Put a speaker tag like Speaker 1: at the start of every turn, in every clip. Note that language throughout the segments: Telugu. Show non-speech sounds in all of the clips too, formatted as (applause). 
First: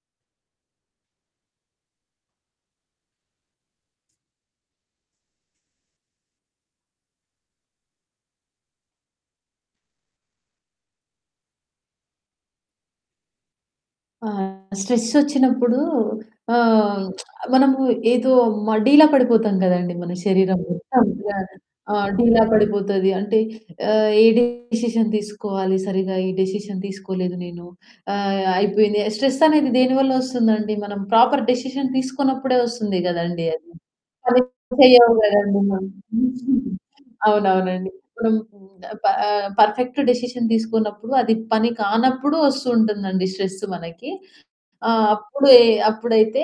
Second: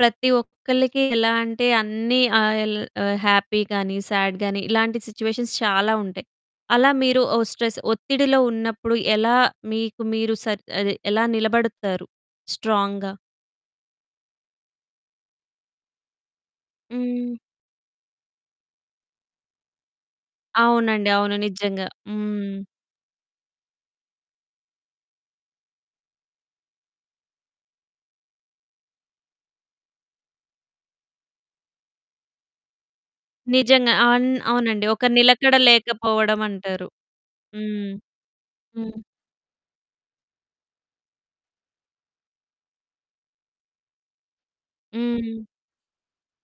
Speaker 1: ప్రతి ఒక్కళ్ళకి ఎలా అంటే అన్నీ ఆహ్, యెల్ హ్యాపీ గాని, సేడ్ గాని ఇలాంటి సిట్యుయేషన్స్ చాలా ఉంటాయి. అలా మీరు స్ట్రెస్ ఒత్తిడిలో ఉన్నప్పుడు ఎలా మీకు మీరు సెట్ అదే ఎలా నిలబడతారు స్ట్రాంగ్‌గా?
Speaker 2: ఆహ్, స్ట్రెస్సోచ్చినప్పుడు ఆహ్, (smacks lips)
Speaker 1: హ్మ్.
Speaker 2: మనము ఏదో మ డీలా పడిపోతాం కదండీ! మన శరీరం మొత్తం
Speaker 1: అవునండి. అవును. నిజంగా.
Speaker 2: ఆహ్, డీలా
Speaker 1: హ్మ్.
Speaker 2: పడిపోతది. అంటే ఏ డిసిషన్ తీసుకోవాలి సరిగ్గా, ఈ డిసిషన్ తీసుకోలేదు నేను, ఆహ్, అయిపోయింది. స్ట్రెస్ అనేది దేనివల్ల వస్తుందండి? మనం ప్రాపర్ డిసిషన్ తీసుకోనప్పుడే వస్తుంది కదండీ అది.
Speaker 1: నిజంగా! ఆన్
Speaker 2: పని
Speaker 1: అవునండి. ఒక
Speaker 2: చేయవు
Speaker 1: నిలకడ
Speaker 2: కదండీ!
Speaker 1: లేకపోవడమంటారు. హ్మ్.
Speaker 2: అవునవునండి.
Speaker 1: హ్మ్.
Speaker 2: పర్ఫెక్ట్ డిసిషన్ తీసుకోనప్పుడు అది పని కానప్పుడు వస్తుంటుందండి స్ట్రెస్ మనకి. ఆహ్,
Speaker 1: హ్మ్.
Speaker 2: అప్పుడు, అప్పుడైతే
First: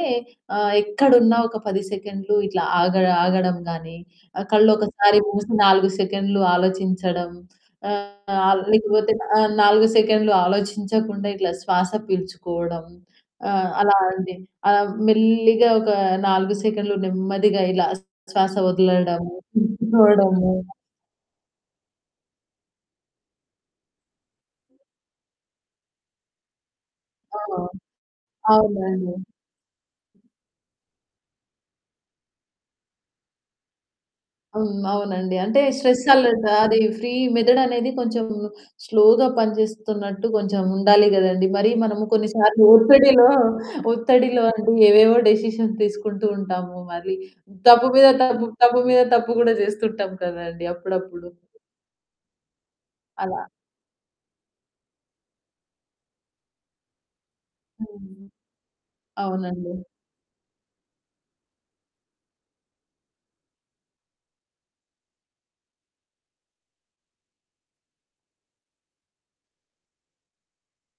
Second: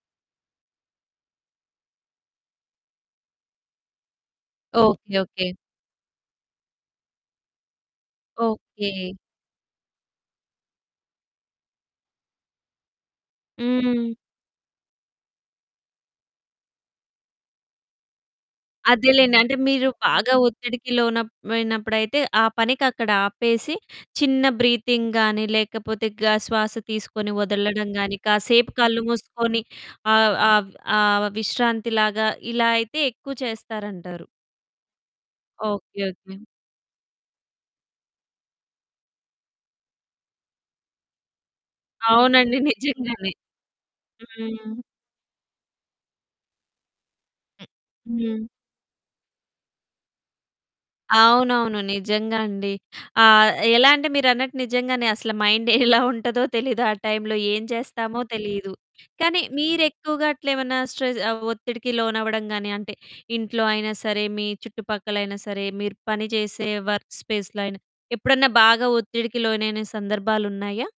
Speaker 2: ఆహ్, ఎక్కడున్నా ఒక 10 సెకండ్‌లు ఇట్లా ఆగ ఆగడం గాని కళ్ళొకసారి
Speaker 1: ఓకె. ఓకె.
Speaker 2: మూసి 4 సెకన్లు ఆలోచించడం, ఆహ్,
Speaker 1: ఓకె.
Speaker 2: లేకపోతే 4 సెకన్లు ఆలోచించకుండా ఇట్లా శ్వాస పీల్చుకోవడం, ఆహ్, అలా
Speaker 1: హ్మ్.
Speaker 2: అండి మెల్లిగా ఒక 4 సెకండ్లు నెమ్మదిగా ఇలా శ్వాస వదలడం
Speaker 1: అదేలెండి. అంటే మీరు బాగా
Speaker 2: తిప్పుకోవడము.
Speaker 1: ఒత్తిడికి లోన లోనప్పుడైతే ఆ పనికక్కడ ఆపేసి, చిన్న బ్రీతింగ్‌ గాని లేకపోతే, గ శ్వాస తీసుకొని
Speaker 2: ఆ!
Speaker 1: వదలడం గాని, కాసేపు కళ్ళు
Speaker 2: అవునండి.
Speaker 1: మూసుకొని ఆహ్, ఆబ్ ఆహ్, విశ్రాంతిలాగా ఇలా అయితే ఎక్కువ చేస్తారంటారు.
Speaker 2: హ్మ్. అవునండి. అంటే
Speaker 1: ఓకె.
Speaker 2: Stress
Speaker 1: okay.
Speaker 2: అలర్ట్ అది ఫ్రీ మెదడనేది కొంచెం స్లోగా పనిచేస్తున్నట్టు కొంచెం ఉండాలి కదండీ! మరి మనము
Speaker 1: అవునండి.
Speaker 2: కొన్నిసార్లు ఒత్తిడిలో,
Speaker 1: నిజంగానే.
Speaker 2: ఒత్తిడిలో అంటే
Speaker 1: హ్మ్.
Speaker 2: ఏవేవో డిసిషన్ తీసుకుంటూ ఉంటాము. మళ్ళీ తప్పు మీద
Speaker 1: హ్మ్.
Speaker 2: తప్పు, తప్పు మీద తప్పు కూడా చేస్తుంటాం కదండీ అప్పుడప్పుడు.
Speaker 1: అవునవును. నిజంగా అండి.
Speaker 2: అలా.
Speaker 1: ఆహ్, ఎలా అంటే మీరన్నట్టు నిజంగానే అసలు మైండ్ ఎలా ఉంటదో తెలీదు. ఆ టైమ్‌లో ఏం చేస్తామో
Speaker 2: హ్మ్.
Speaker 1: తెలీదు. కానీ
Speaker 2: అవునండి.
Speaker 1: మీరెక్కువగా అట్లేమన్నా స్ట్రెస్ ఒత్తిడికి లోనవ్వడం కాని అంటే ఇంట్లో అయినా సరే మీ చుట్టుపక్కలైనా సరే మీరు పని చేసే వర్క్ స్పేస్‌లో అయినా ఎప్పుడన్నా బాగా ఒత్తిడికి లోనైన సందర్భాలున్నాయా?